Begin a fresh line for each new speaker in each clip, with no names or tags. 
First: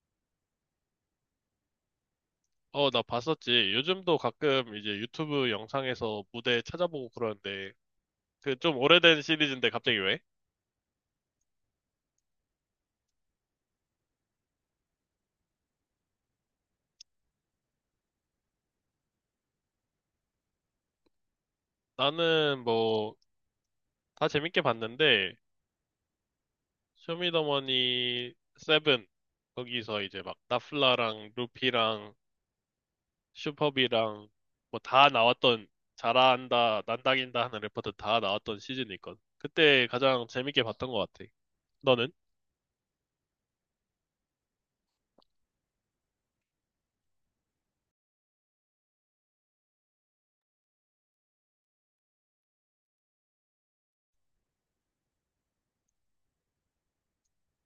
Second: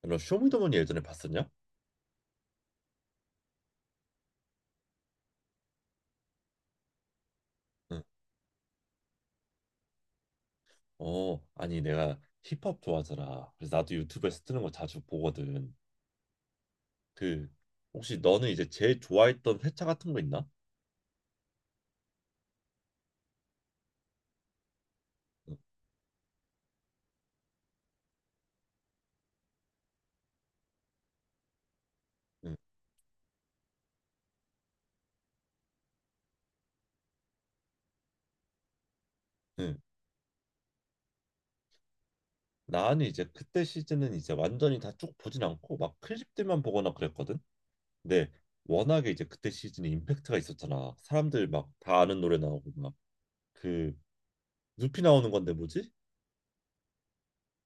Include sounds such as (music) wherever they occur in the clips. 너 쇼미더머니 예전에 봤었냐?
어, 나 봤었지. 요즘도 가끔 이제 유튜브 영상에서 무대 찾아보고 그러는데,
응.
그 좀 오래된 시리즈인데 갑자기 왜?
아니 내가 힙합 좋아하잖아. 그래서 나도 유튜브에서 뜨는 거 자주 보거든. 그 혹시 너는 이제 제일 좋아했던 회차 같은 거 있나?
나는 뭐, 다 재밌게 봤는데,
응,
쇼미더머니 세븐, 거기서 이제 막 나플라랑 루피랑
응,
슈퍼비랑 뭐 다 나왔던, 잘한다, 난다긴다 하는 래퍼들 다 나왔던 시즌이 있거든.
응.
그때 가장 재밌게 봤던 것 같아. 너는?
나는 이제 그때 시즌은 이제 완전히 다 쭉 보진 않고 막 클립들만 보거나 그랬거든. 근데 워낙에 이제 그때 시즌에 임팩트가 있었잖아. 사람들 막 다 아는 노래 나오고 막 그 누피 나오는 건데 뭐지?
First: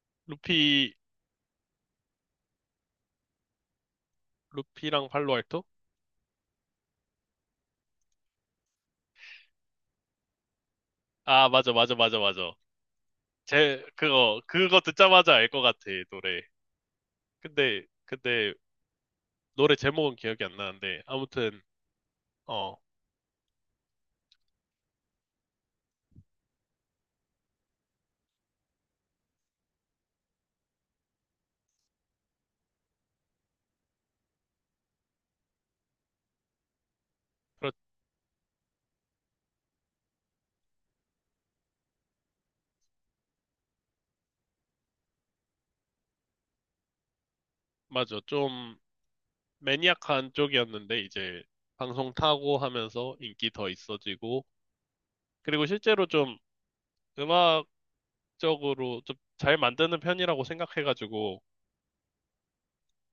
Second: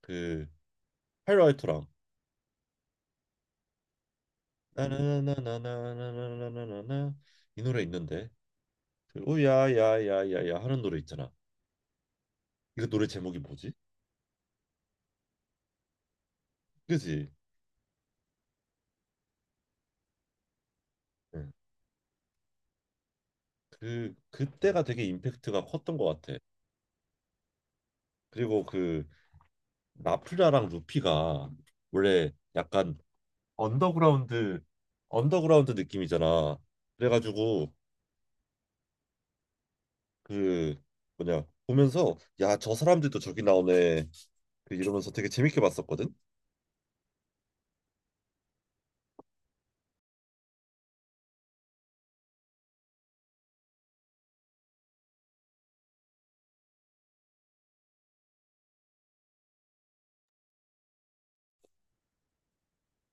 그
루피,
하이라이터랑
루피랑 팔로알토?
나나나나나나나나나 이 노래 있는데. 그 오야야야야야 하는 노래 있잖아.
아, 맞아, 맞아, 맞아, 맞아.
이거 노래 제목이 뭐지?
제 그거 듣자마자 알 것 같아 노래.
그지?
근데 노래 제목은 기억이 안 나는데
응.
아무튼. 어
그 그때가 되게 임팩트가 컸던 것 같아. 그리고 그 나플라랑 루피가 원래 약간 언더그라운드 언더그라운드 느낌이잖아.
그렇
그래가지고 그 뭐냐 보면서 야, 저 사람들도 저기 나오네 그 이러면서 되게 재밌게 봤었거든.
맞아. 좀 매니악한 쪽이었는데 이제 방송 타고 하면서 인기 더 있어지고, 그리고 실제로 좀 음악적으로 좀 잘 만드는 편이라고 생각해가지고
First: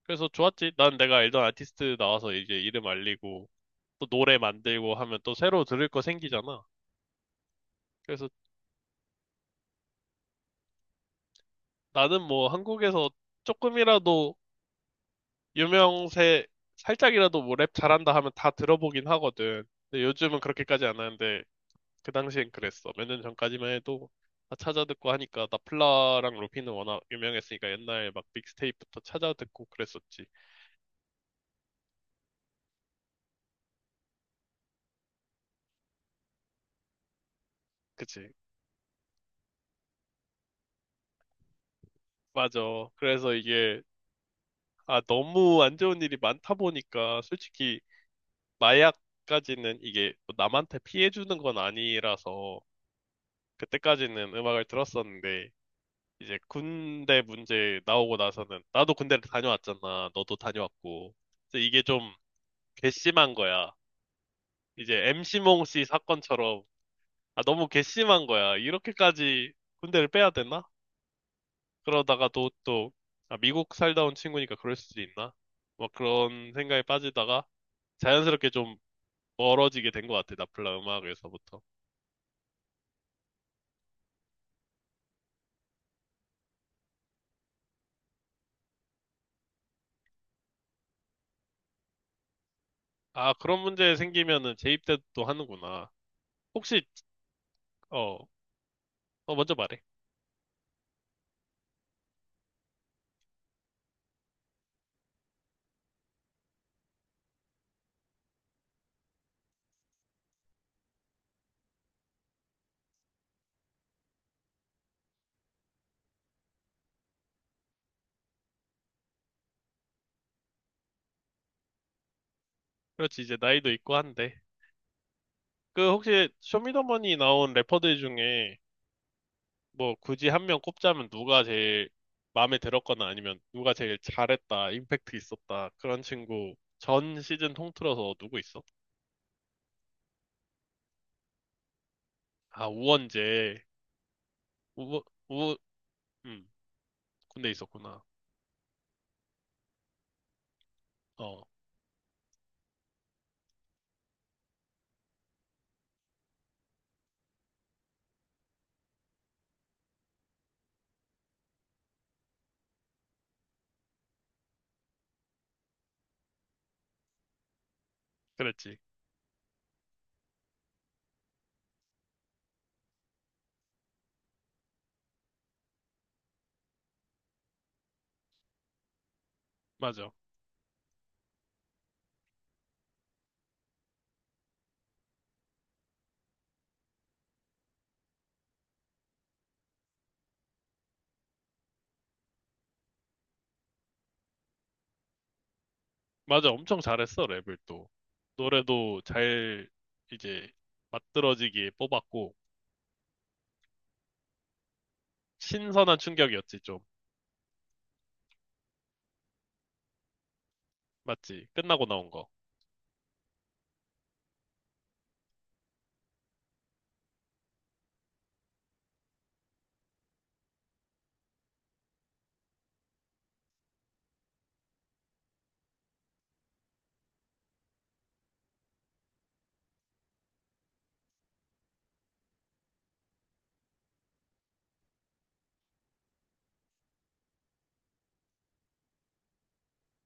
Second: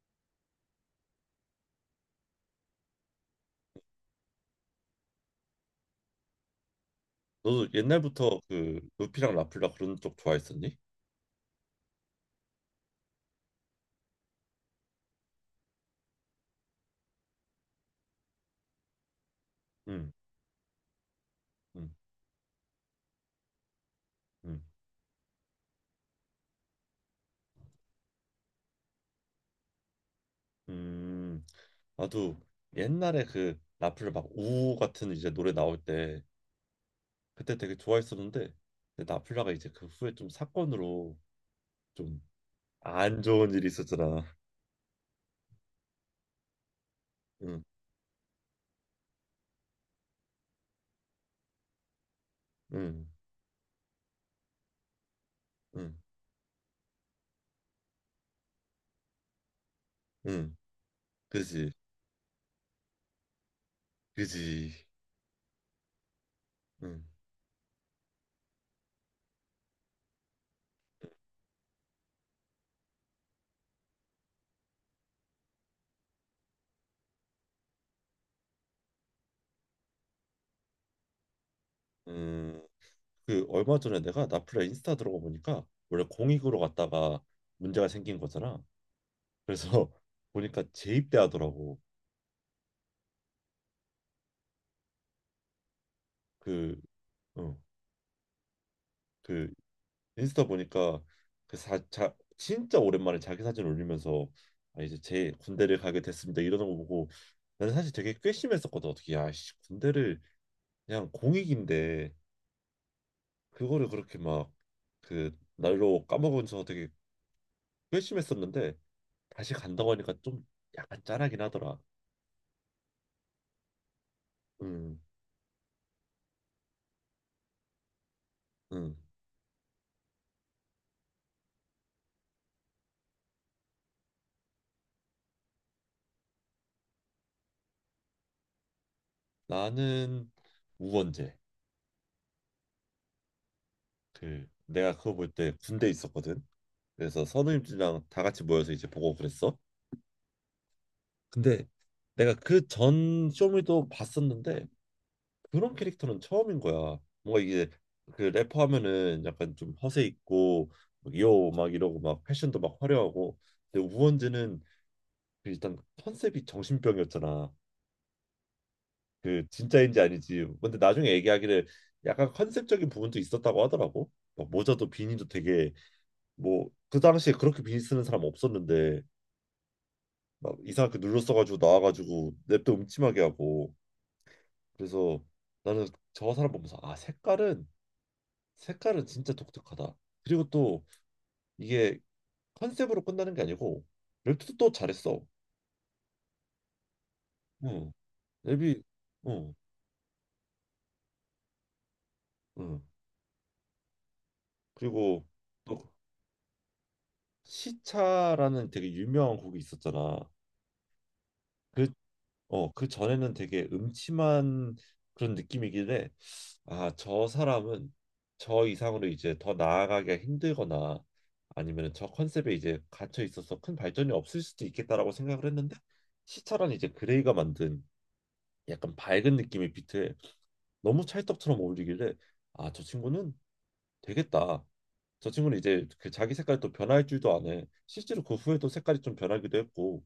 그래서 좋았지. 난 내가 알던 아티스트 나와서 이제 이름 알리고 또 노래 만들고 하면 또 새로 들을 거 생기잖아.
너도
그래서
옛날부터 그 루피랑 나플라 그런 쪽 좋아했었니?
나는 뭐 한국에서 조금이라도 유명세, 살짝이라도 뭐 랩 잘한다 하면 다 들어보긴 하거든. 근데
응,
요즘은 그렇게까지 안 하는데,
응,
그 당시엔 그랬어. 몇 년 전까지만 해도 다
응,
찾아듣고 하니까 나플라랑 루피는 워낙 유명했으니까 옛날 막 믹스테이프부터 찾아듣고 그랬었지.
음. 나도 옛날에 그 나플라 막 우우 같은 이제 노래 나올 때 그때 되게
그치?
좋아했었는데 근데 나플라가 이제 그 후에 좀 사건으로 좀
맞아.
안
그래서
좋은 일이
이게,
있었잖아.
아 너무 안 좋은 일이 많다 보니까
응,
솔직히 마약까지는 이게 뭐 남한테 피해 주는 건 아니라서
응,
그때까지는 음악을 들었었는데,
응,
이제 군대 문제 나오고 나서는 나도 군대를 다녀왔잖아. 너도
응.
다녀왔고. 그래서
그지,
이게 좀 괘씸한 거야.
그지.
이제 MC몽 씨 사건처럼
응,
아 너무 괘씸한 거야. 이렇게까지 군대를 빼야 되나? 그러다가 또 아, 미국 살다 온 친구니까 그럴 수도 있나? 막 그런 생각에 빠지다가 자연스럽게 좀 멀어지게 된 것 같아. 나플라 음악에서부터.
응. 그 얼마 전에 내가 나플라 인스타 들어가 보니까 원래 공익으로 갔다가 문제가 생긴 거잖아. 그래서 (laughs) 보니까 재입대하더라고.
아 그런 문제 생기면은 재입대도 하는구나.
그,
혹시.
어,
어, 어
그
먼저 말해.
인스타 보니까 진짜 오랜만에 자기 사진 올리면서 아, 이제 제 군대를 가게 됐습니다 이러는 거 보고 나는 사실 되게 괘씸했었거든. 어떻게 야씨 군대를 그냥 공익인데 그거를 그렇게 막 그 날로 까먹으면서 되게 괘씸했었는데 다시 간다고 하니까 좀 약간 짠하긴 하더라.
그렇지, 이제 나이도 있고 한데.
음,
그 혹시 쇼미더머니 나온 래퍼들 중에
음.
뭐 굳이 한 명 꼽자면 누가 제일 마음에 들었거나 아니면 누가 제일 잘했다, 임팩트 있었다 그런 친구 전 시즌 통틀어서 누구 있어?
나는 우원재.
아, 우원재.
그 내가
우우.
그거 볼 때 군대 있었거든.
음,
그래서
군대 있었구나.
선우님들이랑 다 같이 모여서 이제 보고 그랬어.
어,
근데 내가 그 전 쇼미도 봤었는데 그런 캐릭터는 처음인 거야. 뭔가 이게 그 래퍼 하면은 약간 좀 허세 있고 요막 이러고 막 패션도 막 화려하고 근데 우원재는 그 일단 컨셉이 정신병이었잖아.
그랬지.
그 진짜인지 아니지. 근데 나중에 얘기하기를 약간 컨셉적인 부분도 있었다고 하더라고. 막 모자도 비니도 되게 뭐 그 당시에 그렇게 비니 쓰는 사람 없었는데
맞아,
막 이상하게 눌러 써가지고 나와가지고 랩도 음침하게 하고 그래서 나는 저 사람 보면서 아, 색깔은 진짜 독특하다. 그리고 또 이게 컨셉으로 끝나는 게 아니고 랩도 또 잘했어.
맞아, 엄청 잘했어 랩을 또.
응. 랩이
노래도
응.
잘 이제 맞들어지게 뽑았고,
응. 그리고 또
신선한 충격이었지 좀.
시차라는 되게 유명한 곡이 있었잖아.
맞지, 끝나고
그
나온 거.
어, 그 전에는 되게 음침한 그런 느낌이길래 아, 저 사람은 저 이상으로 이제 더 나아가기가 힘들거나 아니면 저 컨셉에 이제 갇혀 있어서 큰 발전이 없을 수도 있겠다라고 생각을 했는데 시차란 이제 그레이가 만든 약간 밝은 느낌의 비트에 너무 찰떡처럼 어울리길래 아, 저 친구는 되겠다. 저 친구는 이제 그 자기 색깔이 또 변할 줄도 아네. 실제로 그 후에도 색깔이 좀 변하기도 했고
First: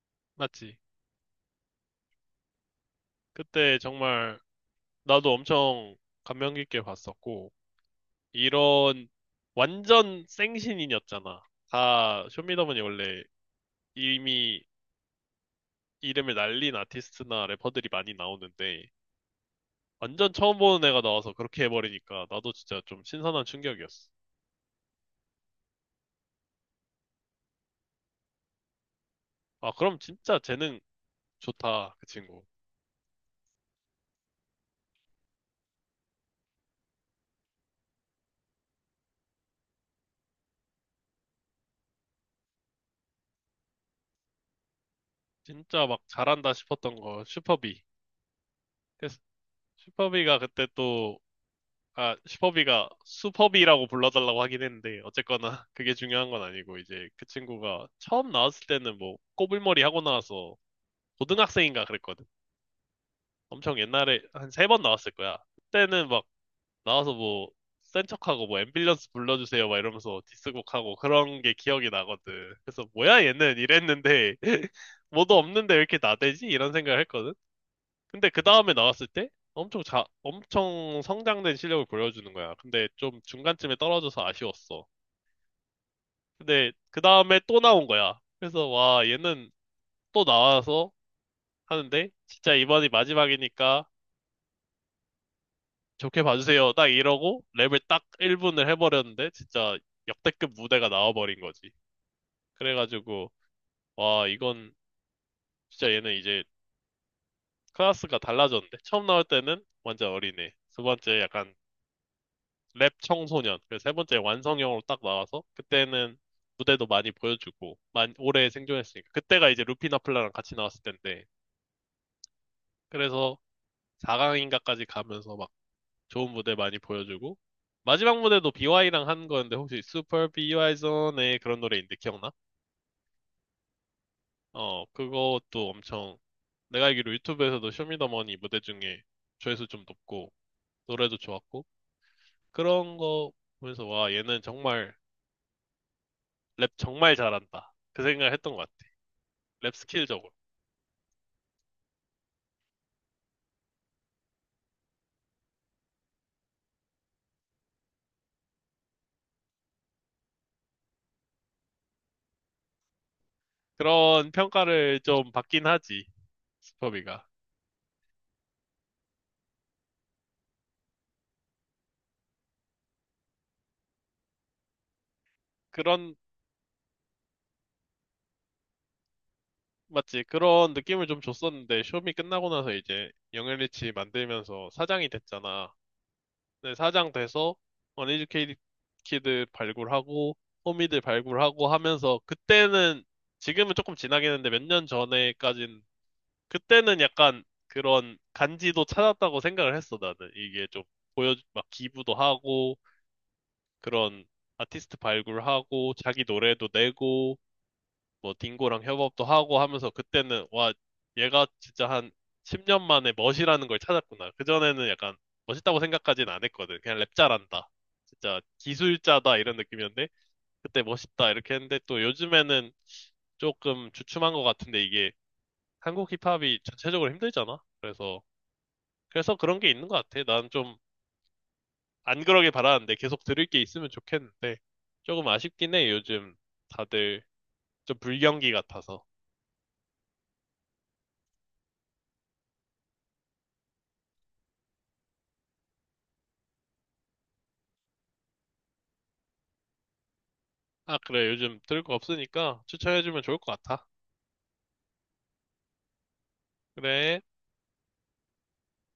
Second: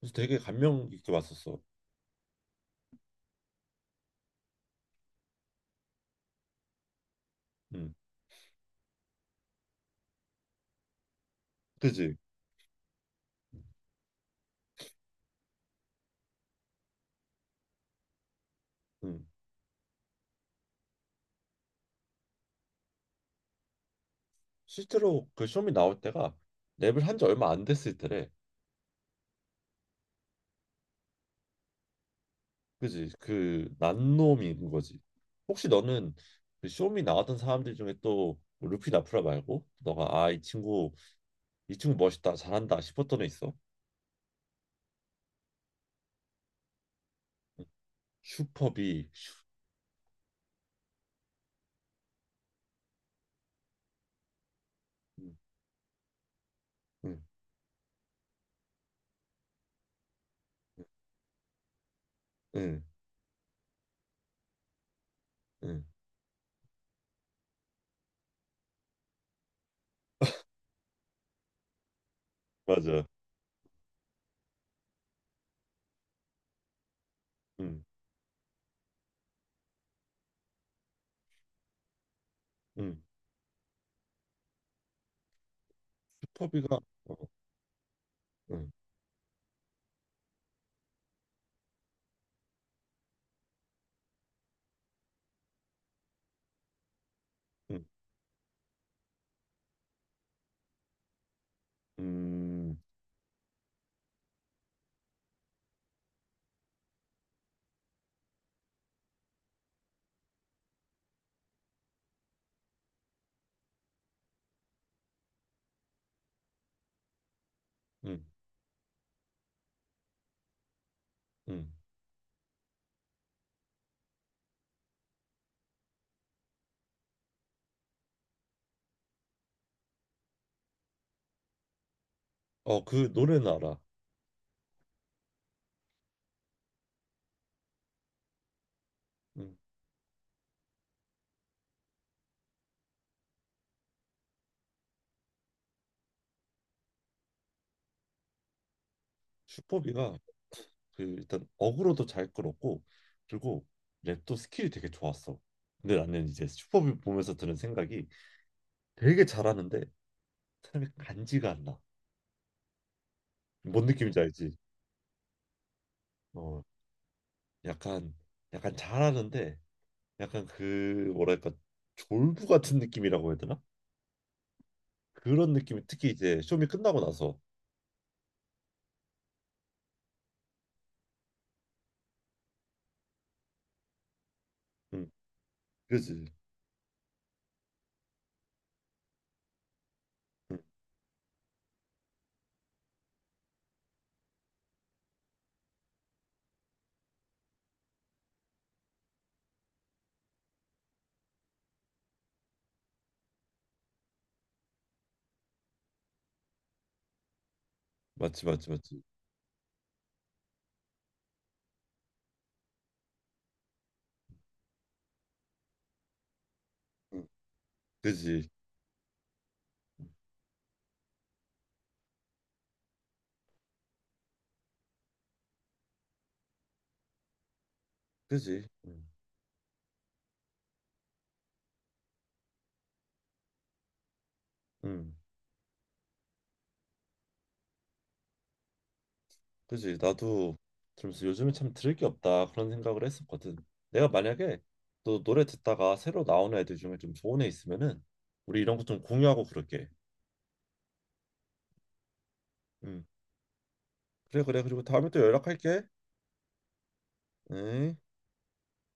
그래서 되게
맞지.
감명 깊게 봤었어.
그때 정말 나도 엄청 감명 깊게 봤었고,
음,
이런 완전 생신인이었잖아.
그지?
다 쇼미더머니 원래 이미 이름을 날린 아티스트나 래퍼들이 많이 나오는데,
음,
완전 처음 보는 애가 나와서 그렇게 해버리니까 나도 진짜 좀 신선한 충격이었어.
실제로 그 쇼미 나올 때가 랩을 한 지 얼마 안 됐을 때래.
아, 그럼 진짜 재능 좋다, 그 친구.
그지. 그 난놈인 거지. 혹시 너는 그 쇼미 나왔던 사람들 중에 또 뭐 루피 나프라 말고 너가 아, 이 친구 멋있다 잘한다 싶었던 애 있어?
진짜 막 잘한다 싶었던 거,
응.
슈퍼비.
슈퍼비.
그래서 슈퍼비가 그때 또, 아, 슈퍼비가 슈퍼비라고 불러달라고 하긴 했는데, 어쨌거나 그게 중요한 건 아니고, 이제 그 친구가 처음 나왔을 때는 뭐, 꼬불머리 하고 나와서 고등학생인가 그랬거든.
응응응.
엄청 옛날에 한 세 번 나왔을 거야. 그때는 막, 나와서 뭐, 센 척하고 뭐, 앰뷸런스 불러주세요 막 이러면서 디스곡하고 그런 게 기억이 나거든. 그래서
맞아.
뭐야, 얘는 이랬는데, (laughs) 뭐도 없는데 왜 이렇게 나대지? 이런 생각을 했거든. 근데 그 다음에 나왔을 때 엄청 성장된 실력을 보여주는 거야. 근데
응응.
좀 중간쯤에 떨어져서 아쉬웠어. 근데
슈퍼비가
그 다음에 또 나온 거야. 그래서 와, 얘는 또 나와서 하는데 진짜 이번이 마지막이니까 좋게 봐주세요. 딱 이러고 랩을 딱 1분을 해버렸는데 진짜 역대급 무대가 나와버린 거지.
어응응응응어그
그래가지고 와, 이건 진짜 얘는 이제 클래스가 달라졌는데, 처음 나올 때는 완전 어린애, 두 번째 약간 랩 청소년, 그래서 세 번째 완성형으로 딱 나와서, 그때는 무대도 많이 보여주고 많이 오래 생존했으니까, 그때가 이제 루피나플라랑 같이 나왔을 텐데, 그래서 4강인가까지 가면서 막 좋은 무대 많이 보여주고 마지막 무대도 BY랑 한 거였는데, 혹시 Super BY Zone의 그런 노래인데 기억나?
노래는 알아.
어, 그것도 엄청, 내가 알기로 유튜브에서도 쇼미더머니 무대 중에
응.
조회수 좀 높고 노래도 좋았고, 그런 거 보면서 와 얘는 정말 랩 정말 잘한다 그 생각을 했던 것 같아. 랩
슈퍼비가
스킬적으로.
그 일단 어그로도 잘 끌었고 그리고 랩도 스킬이 되게 좋았어. 근데 나는 이제 슈퍼볼 보면서 드는 생각이 되게 잘하는데 사람이 간지가 안 나. 뭔 느낌인지
그런
알지?
평가를 좀 받긴 하지,
어,
스퍼비가.
약간 약간 잘하는데 약간 그 뭐랄까 졸부 같은 느낌이라고 해야 되나? 그런 느낌이 특히
그런,
이제 쇼미 끝나고 나서.
맞지? 그런 느낌을 좀 줬었는데, 쇼미 끝나고 나서 이제 영앤리치 만들면서 사장이
응,
됐잖아.
그지?
근데 사장 돼서 어니즈케이드 키드 발굴하고,
응,
호미들 발굴하고 하면서, 그때는, 지금은 조금 지나긴 했는데 몇 년 전에까진, 그때는 약간 그런 간지도 찾았다고 생각을 했어, 나는. 이게 좀 보여, 막 기부도 하고, 그런 아티스트 발굴하고 자기 노래도 내고 뭐
맞지 맞지
딩고랑
맞지.
협업도 하고 하면서, 그때는 와 얘가 진짜 한 10년 만에 멋이라는 걸 찾았구나. 그전에는 약간 멋있다고 생각까지는 안 했거든. 그냥 랩
응,
잘한다, 진짜
그지?
기술자다 이런 느낌이었는데, 그때 멋있다 이렇게 했는데 또 요즘에는 조금 주춤한 것 같은데, 이게 한국 힙합이 전체적으로 힘들잖아. 그래서,
그지? 응,
그래서 그런 게 있는 것 같아. 난좀 안 그러길 바라는데 계속 들을 게 있으면 좋겠는데
응.
조금 아쉽긴 해. 요즘 다들 좀 불경기 같아서.
그지. 나도 들으면서 요즘에 참 들을 게 없다 그런 생각을 했었거든. 내가 만약에 또 노래 듣다가 새로 나오는 애들 중에 좀 좋은 애 있으면은 우리 이런 거 좀 공유하고 그럴게.
아, 그래. 요즘 들을 거 없으니까
응.
추천해주면 좋을 것 같아.
그래 그래 그리고 다음에 또 연락할게.
그래.
응.